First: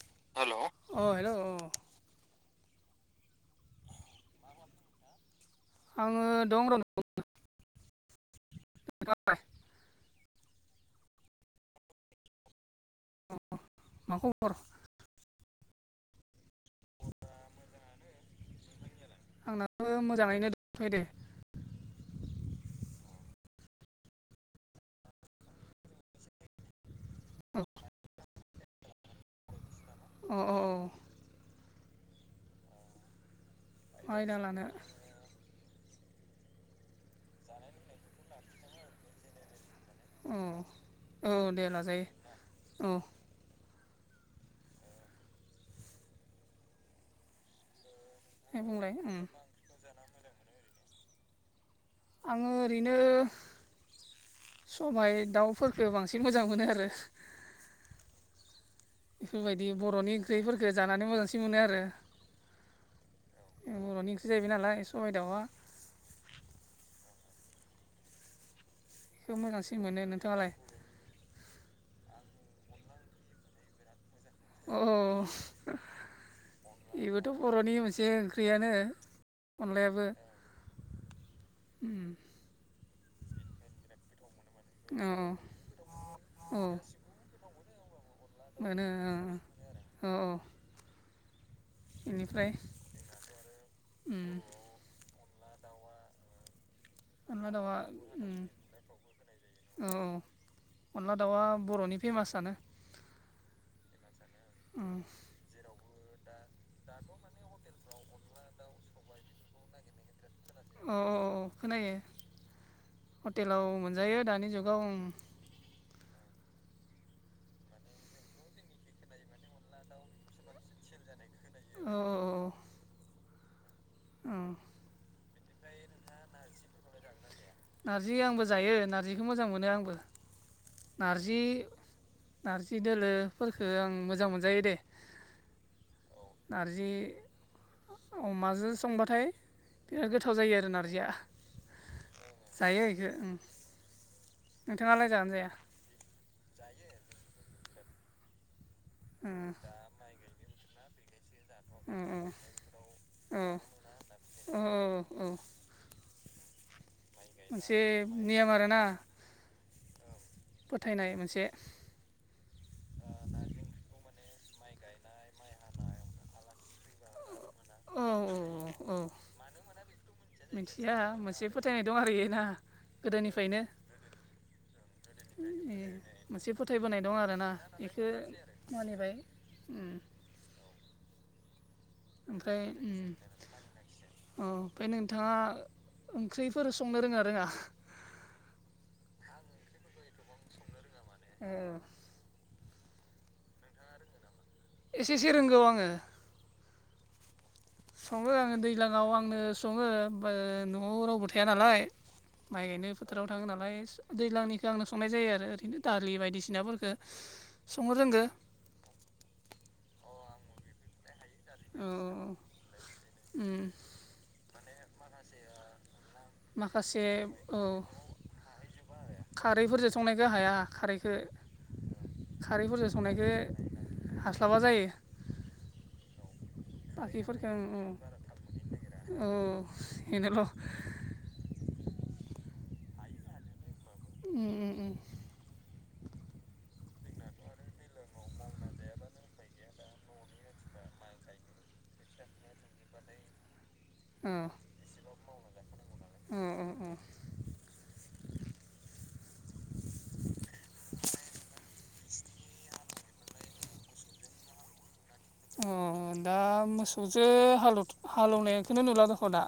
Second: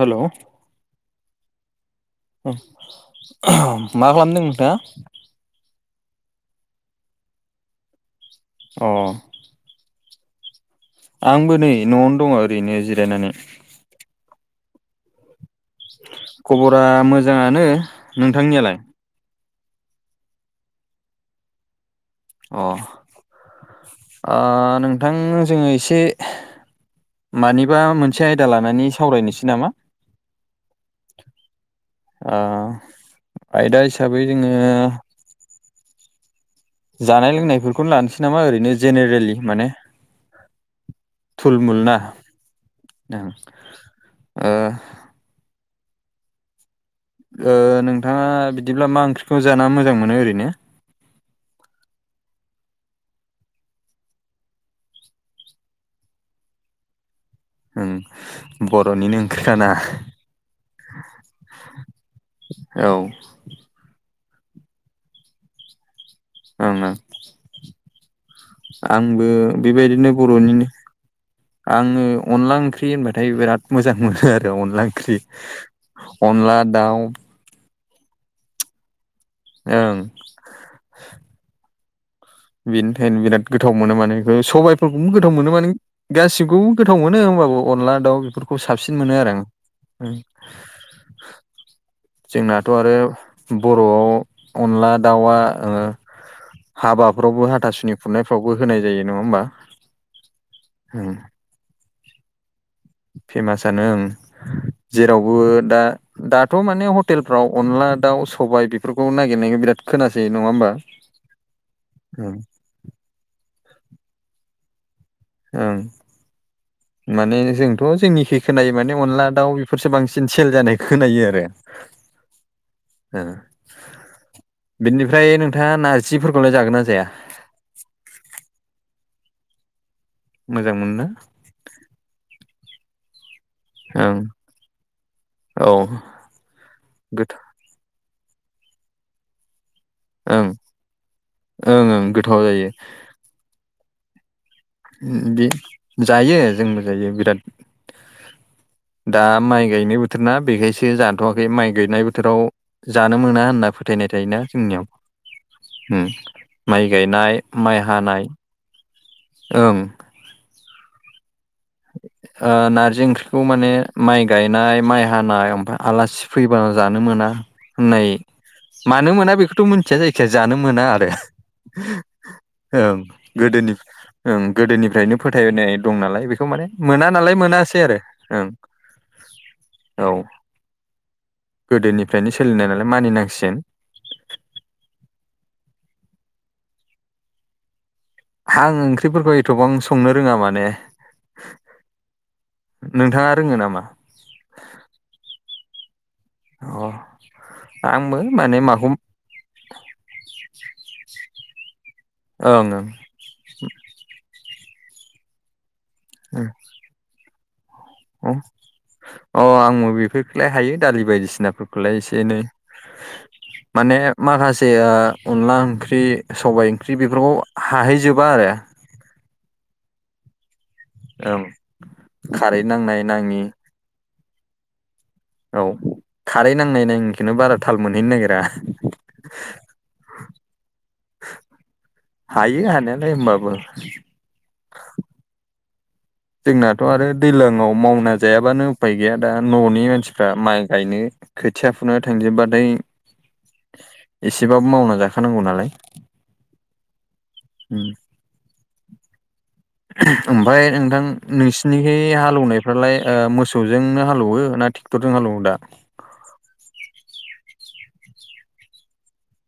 Hello hello अ hello अ मा खालामदों नोंथाङा? आङो दं र अ नोंथाङालाय आंबो नै न'आवनो दङ ओरैनो जिरायनानै मा खबर खबरा मोजाङानो नोंथांनियालाय आंनाबो मोजाङैनो दंथ'यो दे अ नोंथां जोङो एसे औ मानिबा मोनसे आयदा लानानै सावरायनोसै नामा अ अ औ आयदा हिसाबै आयदा जोङो लानो जानाय लोंनायफोरखौनो लानोसै नामा ओरैनो जेनेरेलि माने औ औ दे थुलमुल ना लाजायो औ नोंथाङा दे बिदिब्ला बुंलाय मा उम ओंख्रिखौ जाना मोजां मोनो ओरैनो आङो ओरैनो सबाय दाउफोरफोरखौ बांसिन मोजां मोनो आरो ओं बर'निनो ओंख्रिखाना बेफोरबायदि बर'नि ओंख्रिफोरखौ जानानै मोजांसिन मोनो आरो औ बर'नि ओंख्रि जाहैबाय नालाय सबाय दावा [unintelligible] आंबो बेखौ मोजांसिन मोनो बेबायदिनो नोंथाङालाय बर'निनो आङो अनला ओंख्रि होनबाथाय बिराद मोजां मोनो आरो बे अ अनला औ ओंख्रि अनला दाउ बेबोथ' बर'नि मोनसे ओंख्रियानो ओं अनलायाबो [unintelligible] बेनि थाखायनो बिराद गोथाव मोनो माने बे औ सबाइफोरखौनो गोथाव मोनो माने औ गासिखौबो गोथाव मोनो होमबाबो अनला दाउ फोरखौ साबसिन मोनो आरो आं ओं ओं औ बेनिफ्राय जोंनाथ' आरो बर'आव उम अनला दावा हा अनला हाबाफ्रावबो दाउआ हाथासुनि उम खुरनायफ्रावबो होनाय जायो नङा होमबा औ औ अनला दाउवा बर'नि फेमासानो फेमासानो ओं उम जेरावबो दा दाथ' माने हटेल फ्राव अनला दाउ सबाय बेफोरखौ नागिरनायखौ बिराद खोनासै नङा होमबा औ औ खोनायो ओं हटेलाव मोनजायो दानि जुगाव ओं माने जोंथ' जोंनिखै खोनायो माने अनला दाउ बेफोरसो बांसिन सेल जानाय खोनायो आरो औ औ औ औ बिनिफ्राय नोंथाङा नारजिफोरखौलाय जागोन ना जाया? नारजि आंबो जायो नारजिखौ मोजां मोनो आंबो मोजां मोनो नारजि नारजि दोलो फोरखो आं ओं मोजां मोनजायो दे औ नारजि गोथाव अमाजों संबाथाय बिराद गोथाव ओं जायो आरो नारजिया ओं ओं गोथाव जायो दे ओं बि जायो जोंबो जायो बिराद दा उम माइ गायनाय बोथोर ना बेखायसो जा थ'वाखै माइ गायनाय उम उम बोथोराव जानो मोना होनना औ फोथायनाय थायोना औ जोंनियाव औ माइ गायनाय माइ हानाय [unintelligible] आरो ना ओं फोथायनाय मोनसे नारजि ओंख्रिखौ माने माइ गायनाय माइ हानाय ओमफाय आलासि फैबा जानो मोना औ होननाय औ औ मानो मोना बेखौथ' मोनथिया जायखिया जानो मोना मिथिया आरो मोनसे फोथायनाय दं आरो ना ओं गोदोनिफ्रायनो गोनि ओं गोदोनिफ्रायनो फोथायनाय ए दं नालाय बे मोनसे फोथायबोनाय दं आरो ना बेखौ ओं मानिबाय औ गोदोनिफ्रायनो सोलिनाय नालाय मानिनांसिगोन। अ ओमफ्राय नोंथांङा ओंख्रिफोर संनो रोंङा आं ओंख्रिफोरखौ एथ'बां संनो रोंङा माने ओ नोंथांङा रोंङो नामा? एसेसे रोंगौ आंङो अ आंबो संङो आंङो माने माखौ दैज्लाङाव आं आंनो संङो न'आव रावबो थाया नालाय ओं माइ ओं गायनो बोथाराव थांङो नालाय दैज्लांनिखौ आंनो संनाय जायो आरो ओरैनो दालि बायदिसिनाफोरखो संनो रोंगोन ओं अ आंबो बेफोरखौलाय हायो दालि ओ बायदिसिनाफोरखौलाय एसे एनै उम माने माखासे अनला ओंख्रि सबायाइ ओंख्रि माखासे बेफोरखौ औ हाहैजोबा आरो खारैफोरजों संनायखौ हाया खारै ओं खारै खारैफोरजों नांनाय नाङि संनायखौ हास्लाबा जायो। औ खारै नांनाय नांङैखौनो बाखिफोरखौ बारा थाल ओं मोनहैनो नागिरा औ बेनोल' हायो हानायालाय होमबाबो उम उम उम जोंनाथ' आरो दैज्लांङाव मावना जायाबानो उफाय गैया दा न'नि मानसि फ्रा माइ गायनो खोथिया फुना थांजोबबाथाय एसेबाबो मावना जाखा खानांगौ नालाय अ अ औ उम ओमफफ्राय नोंथां नोंसिनिहाय हालौवनायफ्रालाय मोसौजोंनो हालौवो ना थि तेक्टरजों हालवो अ दा मोसौसो हाल हालौवनायखौनो नुला दख' दा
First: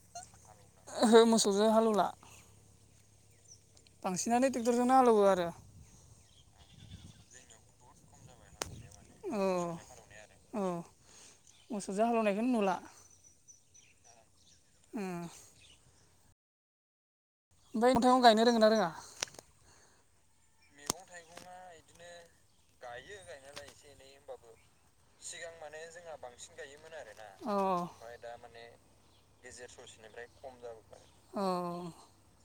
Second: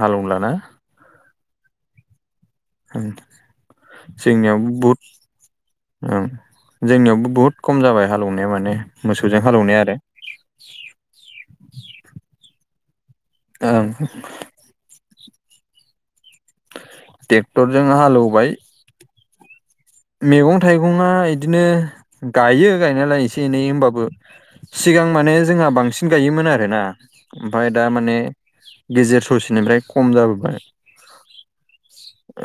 हालुंलााना ओहो मोसौजों हालेवला ओं बांसिनानो ट्रेक्टरजोंनो हालेवो आरो ओं जोंनियावबो बुहुद खम जाबाय हालेवनाया माने अ मोसौजों अ हालौवनाया आरो अ मोसौजो हालेवनायखौनो नुला ओं ओम ट्रेक्टरजों ओमफाय नोंथांङा गायनो हालौवबाय रोंङो ना रोंङा मैगं थाइगंआ बिदिनो गायो गायनायालाय एसे एनै होमबाबो सिगां माने जोंहा बांसिन गायोमोन आरोना औ ओमफाय दा माने गेजेर ससेनिफ्राय खम जाबोबाय औ ओ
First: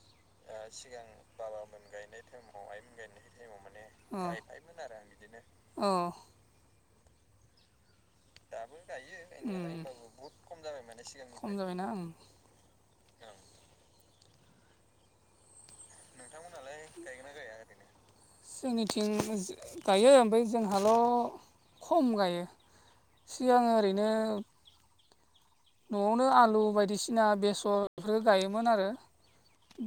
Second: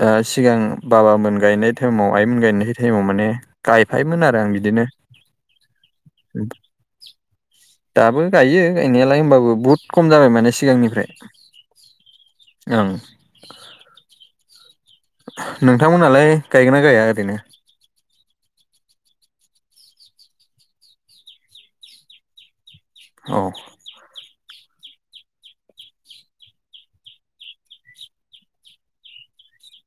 ओ सिगां बाबा मोन गायनाय टाइमाव आइमोन गायनाय टाइम गायनाय टाइमाव माने अ गायफायमोन आरो बिदिनो अ [unintelligible] गायो दाबो गायनायालाय गायो होमबाबो बुहुद खम जाबाय बहुद माने खम जाबाय माने सिगांनिफ्राय सिगां खम जाबायना ओं ओं नोंथांमोनहालाय गायगोना गाया ओरैनो? जोंनिथिं गायो ओमफ्राय जोंहाल' खम गायो। औ सिगां ओरैनो न'आवनो आलु बायदिसिना बेसरफोर गायोमोन आरो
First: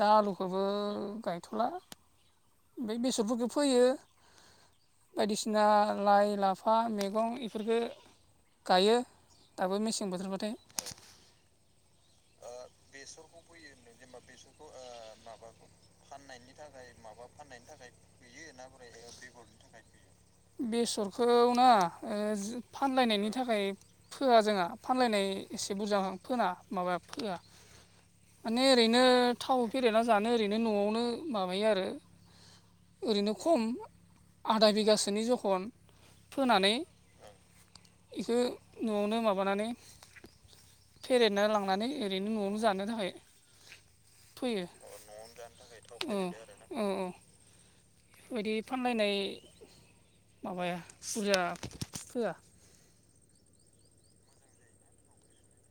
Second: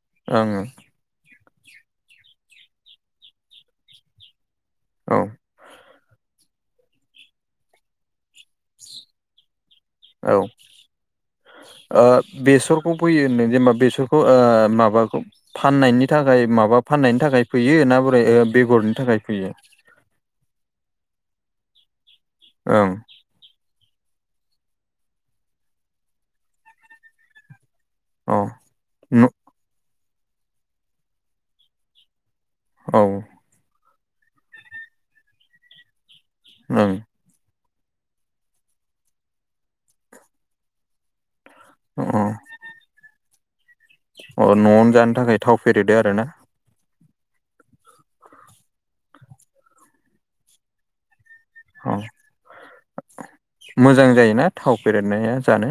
दा ओं आलुखौबो गायथ'ला ओमफ्राय बेसरफोरखौ फोयो औ बायदिसिना लाइ लाफा मैगं इफोरखो गायो दाबो मेसे औ बोथोरबाथाय ओ बेसरखौ फोयो होनदों जेनेबा बेसरखौ ओ माबाखौ फाननायनि नि थाखाय माबा फाननायनि थाखाय फैयो ना बोरै बेगरनि थाखाय फोयो बेसरखौ ना ओ जे ओं फानलायनायनि थाखाय फोआ जोंहा फानलायनाय एसे बुरजा फोना माबा फोआ अ माने ओरैनो थाव फेरेना जानो ओरैनो न'आवनो माबायो आरो औ ओं ओरैनो खम आधा बिगासोनि जखन फोनानै अ एखो न'आवनो माबानानै फेरेना लांनानै ओरैनो न'आवनो जानो थाखाय अ फोयो न'आवनो जानो थाखाय थाव फेरेदो आरो ना अ औ बेबायदि फानलायनाय माबाया बुरजा औ फोआ मोजां जायोना थाव फेरेदनाया जानो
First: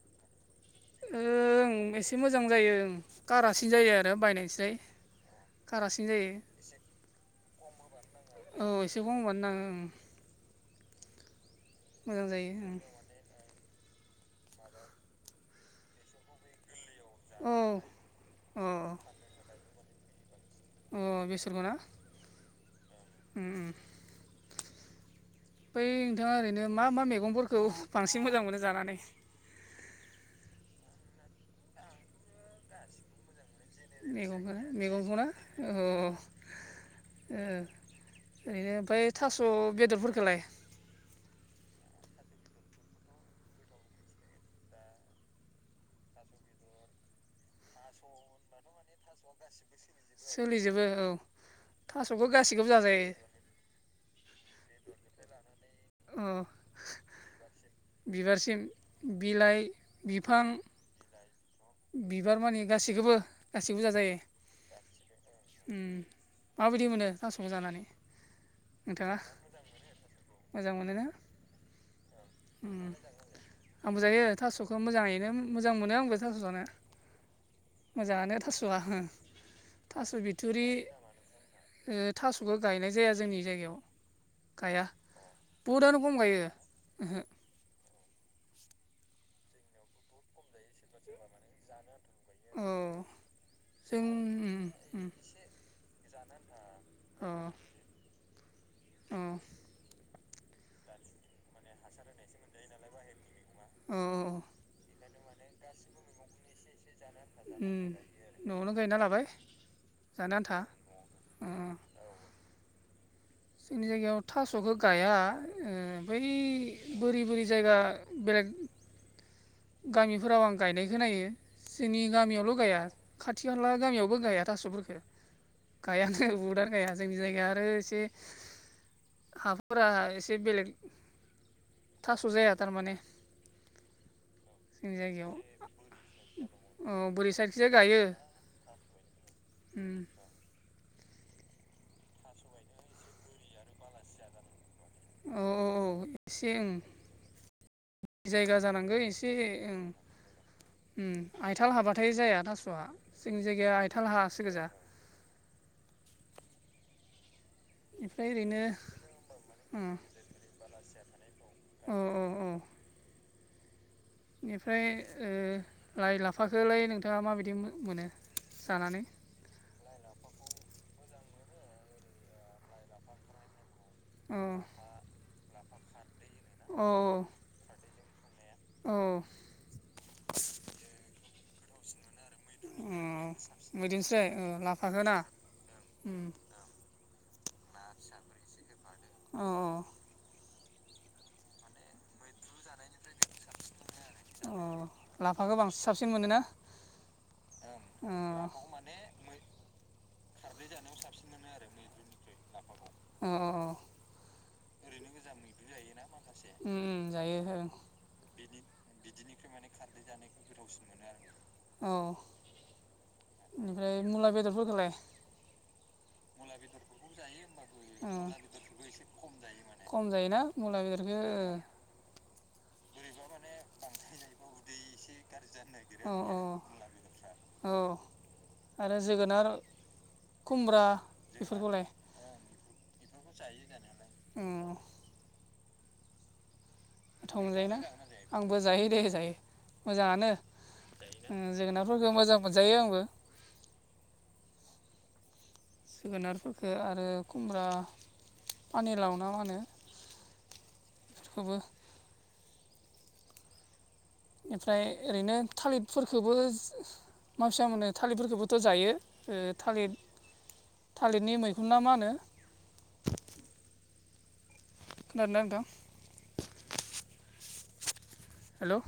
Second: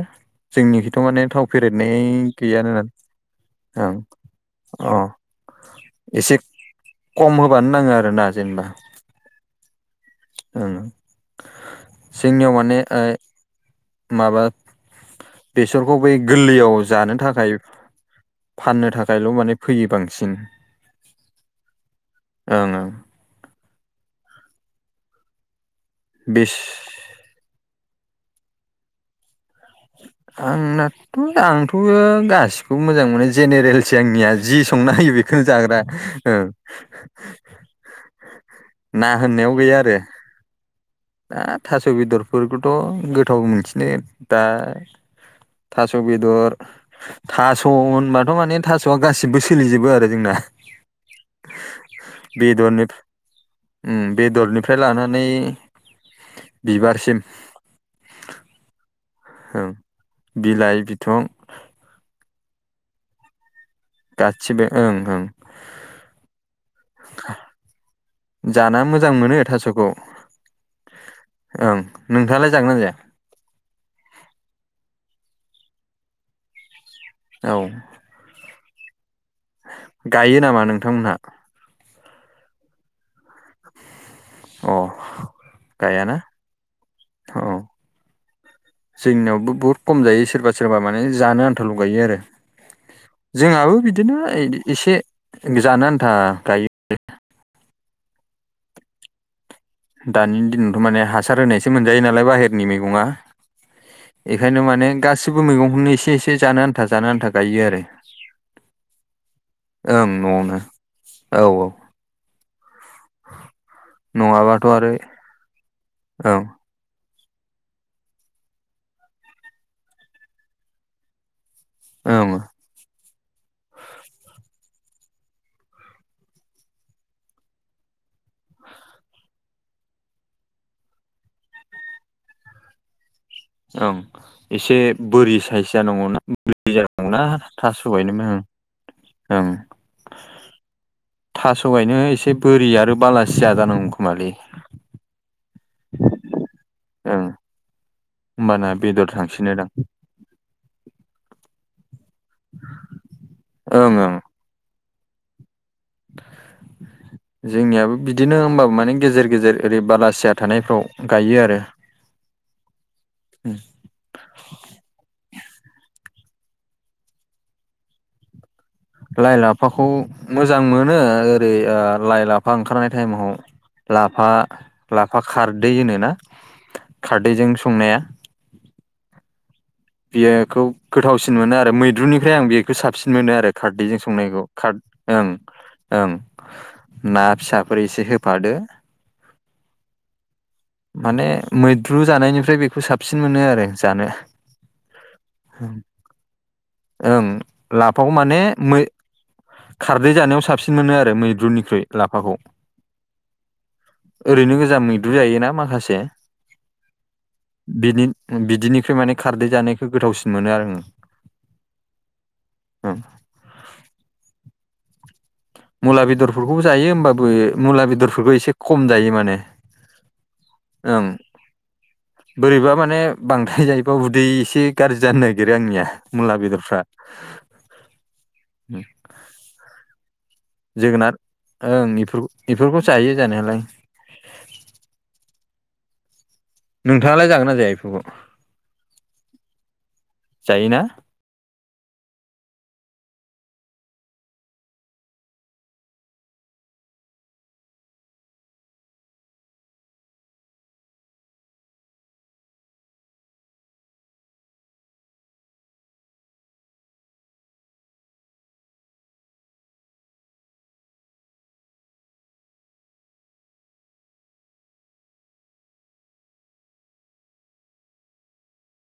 जोंनिखैथ' माने थाव फेरेदनाय ओं एसे मोजां जायो गैयाना ओं कारासिन जायो ओं आरो बायनायनिस्राय अ कारासिन जायो एसे खम होबानो नाङो आरोना जेनेबा मेगं होबानो नाङो ओं ओं मोजां जायो जोंनियाव माने ओ माबा बेसरखौ बै गोल्लैयाव जानो थाखाय ओं औ फाननो अ थाखायल' माने फैयो बांसिन अ बेसरखौ ना ओं ओं उम उम बै नोंथाङा बेस ओरैनो मा मा मैगंफोरखौ बांसिन मोजां मोनो जानानै? आंना आंथ' गासिखौबो मोजां मोनो जेनेरेलसै आंनिया मैगंखौ जि संना होयो मैगंखौना बेखौनो औ जाग्रा ओ ओं ओरैनो ना ओमफ्राय थास' होननायाव गैया आरो बेदरफोरखौलाय? दा थास' बेदरफोरखौथ' गोथाव मोनसिनो दा थास' बेदर थास' होनबाथ' माने थास'आ गासिबो सोलिजोबो आरो जोंना सोलिजोबो औ थास'खौ गासिखौबो बेदरनि जाजायो उम बेदरनिफ्राय लानानै अ बिबारसिम बिबारसिम बिलाइ ओं बिफां बिलाइ बिंथं बिबार मानि गासैखोबो गासिबो जाजायो गासिबो ओं ओं उम माबायदि मोनो थासखौ जानानै जाना मोजां नोंथाङा मोनो थास'खौ मोजां मोनो ना ओं नोंथाङालाय जागोन ना जाया आंबोजायो थास'खौ मोजाङैनो मोजां मोनो आंबो थास' जानो औ मोजाङानो थास'आ ओ थासु गायो नामा बिथुरि नोंथांमोनहा ओ थास'खौ गायनाय जाया जोंनि जायगायाव अ गाया बहुदआनो गायाना खम गायो ओहो औ जोंनियावबो बुहुत खम जायो सोरबा सोरबा माने जानो आन्था ल' गायो आरो औ जोंहाबो जों बिदिनो उम एसे उम जानो आन्था गायो अ अ औ दानि दिनावथ' माने हासार होनायसो मोनजायो नालाय बाहेरनि मैगङा औ एखायनो माने गासिबो मैगंखौनो एसे एसे जानो आन्था जानो आन्था गायो आरो उम न'आवनो गायना लाबाय ओं जानो न'आवनो आन्था औ ओ औ जोंनि जायगायाव नङाबाथ' थास'खौ आरो गाया ओ बै ओं बोरि बोरि जायगा बेलेग गामिफोराव आं गायनाय खोनायो जोंनि ओं गामियावल' गाया खाथि खाला गामियावबो गाया थास'फोरखो गायानो बहुदानो‌ गाया जोंनि जायगाया आरो एसे हाफोरा एसे बेलेग थास' जाया थारमाने ओं एसे जोंनि जायगायाव बोरि साइज जानांगौना बोरि औ जानांगौना बोरै साइडखिजाय थास' गायो गायनोबो ओं ओं उम थास' गायनो एसे बोरि आरो बालासिया जानांगौ खोमालै औ औ औ एसे ओं ओं जायगा होमबाना जानांगो बेदर एसे थांसिनोदां ओं उम आयथाल हाबाथाय जाया थास'आ जोंनि जायगाया ओं आइथाल ओं हायासो गोजा [inaudible] जोंनियाबो ओमफ्राय बिदिनो ओरैनो होमबाबो माने गेजेर गेजेर ओरै बालासिया थानायफ्राव गायो आरो अ अ अ उम बेनिफ्राय ओ लाइ लाफाखोलाय नोंथाङा माबायदि मो मोनो जानानै लाइ लाफाखौ मोजां मोनो ओरै ओ‌ लाइ लाफा ओंखारनाय टाइमाव लाफा अ लाफा खारदै होनोना औ खारदैजों संनाया औ [unintelligible] गोथावसिन मोनो आरो मैद्रुनि ओमफ्राय आं बेखौ साबसिन मोनो आरो खारदैजों बिदिनोसै संनाय खार लाफाखौ ना ओं ओं ना फिसाफोर एसे होफादो अ माने मैद्रु जानायनिफ्राय बेखौ साबसिन मोनो आरो जानो अ लाफाखौ बांसिन साबसिन मोनोना ओम लाफाखौ अ माने मै- खारदै जानायाव साबसिन मोनो आरो मैद्रुनिख्रुइ लाफाखौ ओरैनो गोजा मै गोजा मैद्रु जायोना माखासे उम उम जायो ओं बिनि बिदि बिदिनिख्रुइ माने खारदै बिदिनिफ्राय माने जानायखौ खारै गोथावसिन जानायखो मोनो आरो गोथावसिन मोनो आरो अह आं ओमफ्राय मुला बेदरफोरखौलाय मुला बेदरफोरखौबो जायो होमबाबो मुला बेदरफोरखौ एसे खम जायो माने खम जायोना मुला ओं बेदरखो बोरैबा माने बांद्राय जायोबा उदै एसे गाज्रि जानो नागिरो आंनिया औ मुला औ बेदरफ्रा [inaudible] औ आरो जोगोनार खुमब्रा जोगोनार बेफोरखौलाय ओं बेफोरखौ जायो जा जायो जानाया अ नोंथाङालाय गोथाव जागोन ना जाया मोनजायोना बेफोरखौ आंबो जायो दे जायो मोजाङानो जायोना जोगोनारफोरखो मोजां मोनजायो आंबो जोगोनारफोरखो आरो खुमब्रा पानि लाव ना मा होनो बेखौबो ओमफ्राय ओरैनो थालिरफोरखोबो मा फिसा मोनो थालिरफोरखौबोथ' जायो ओ थालिर थालिरनि मैखुन ना मा होनो खोनादों ना नोंथां हेलौ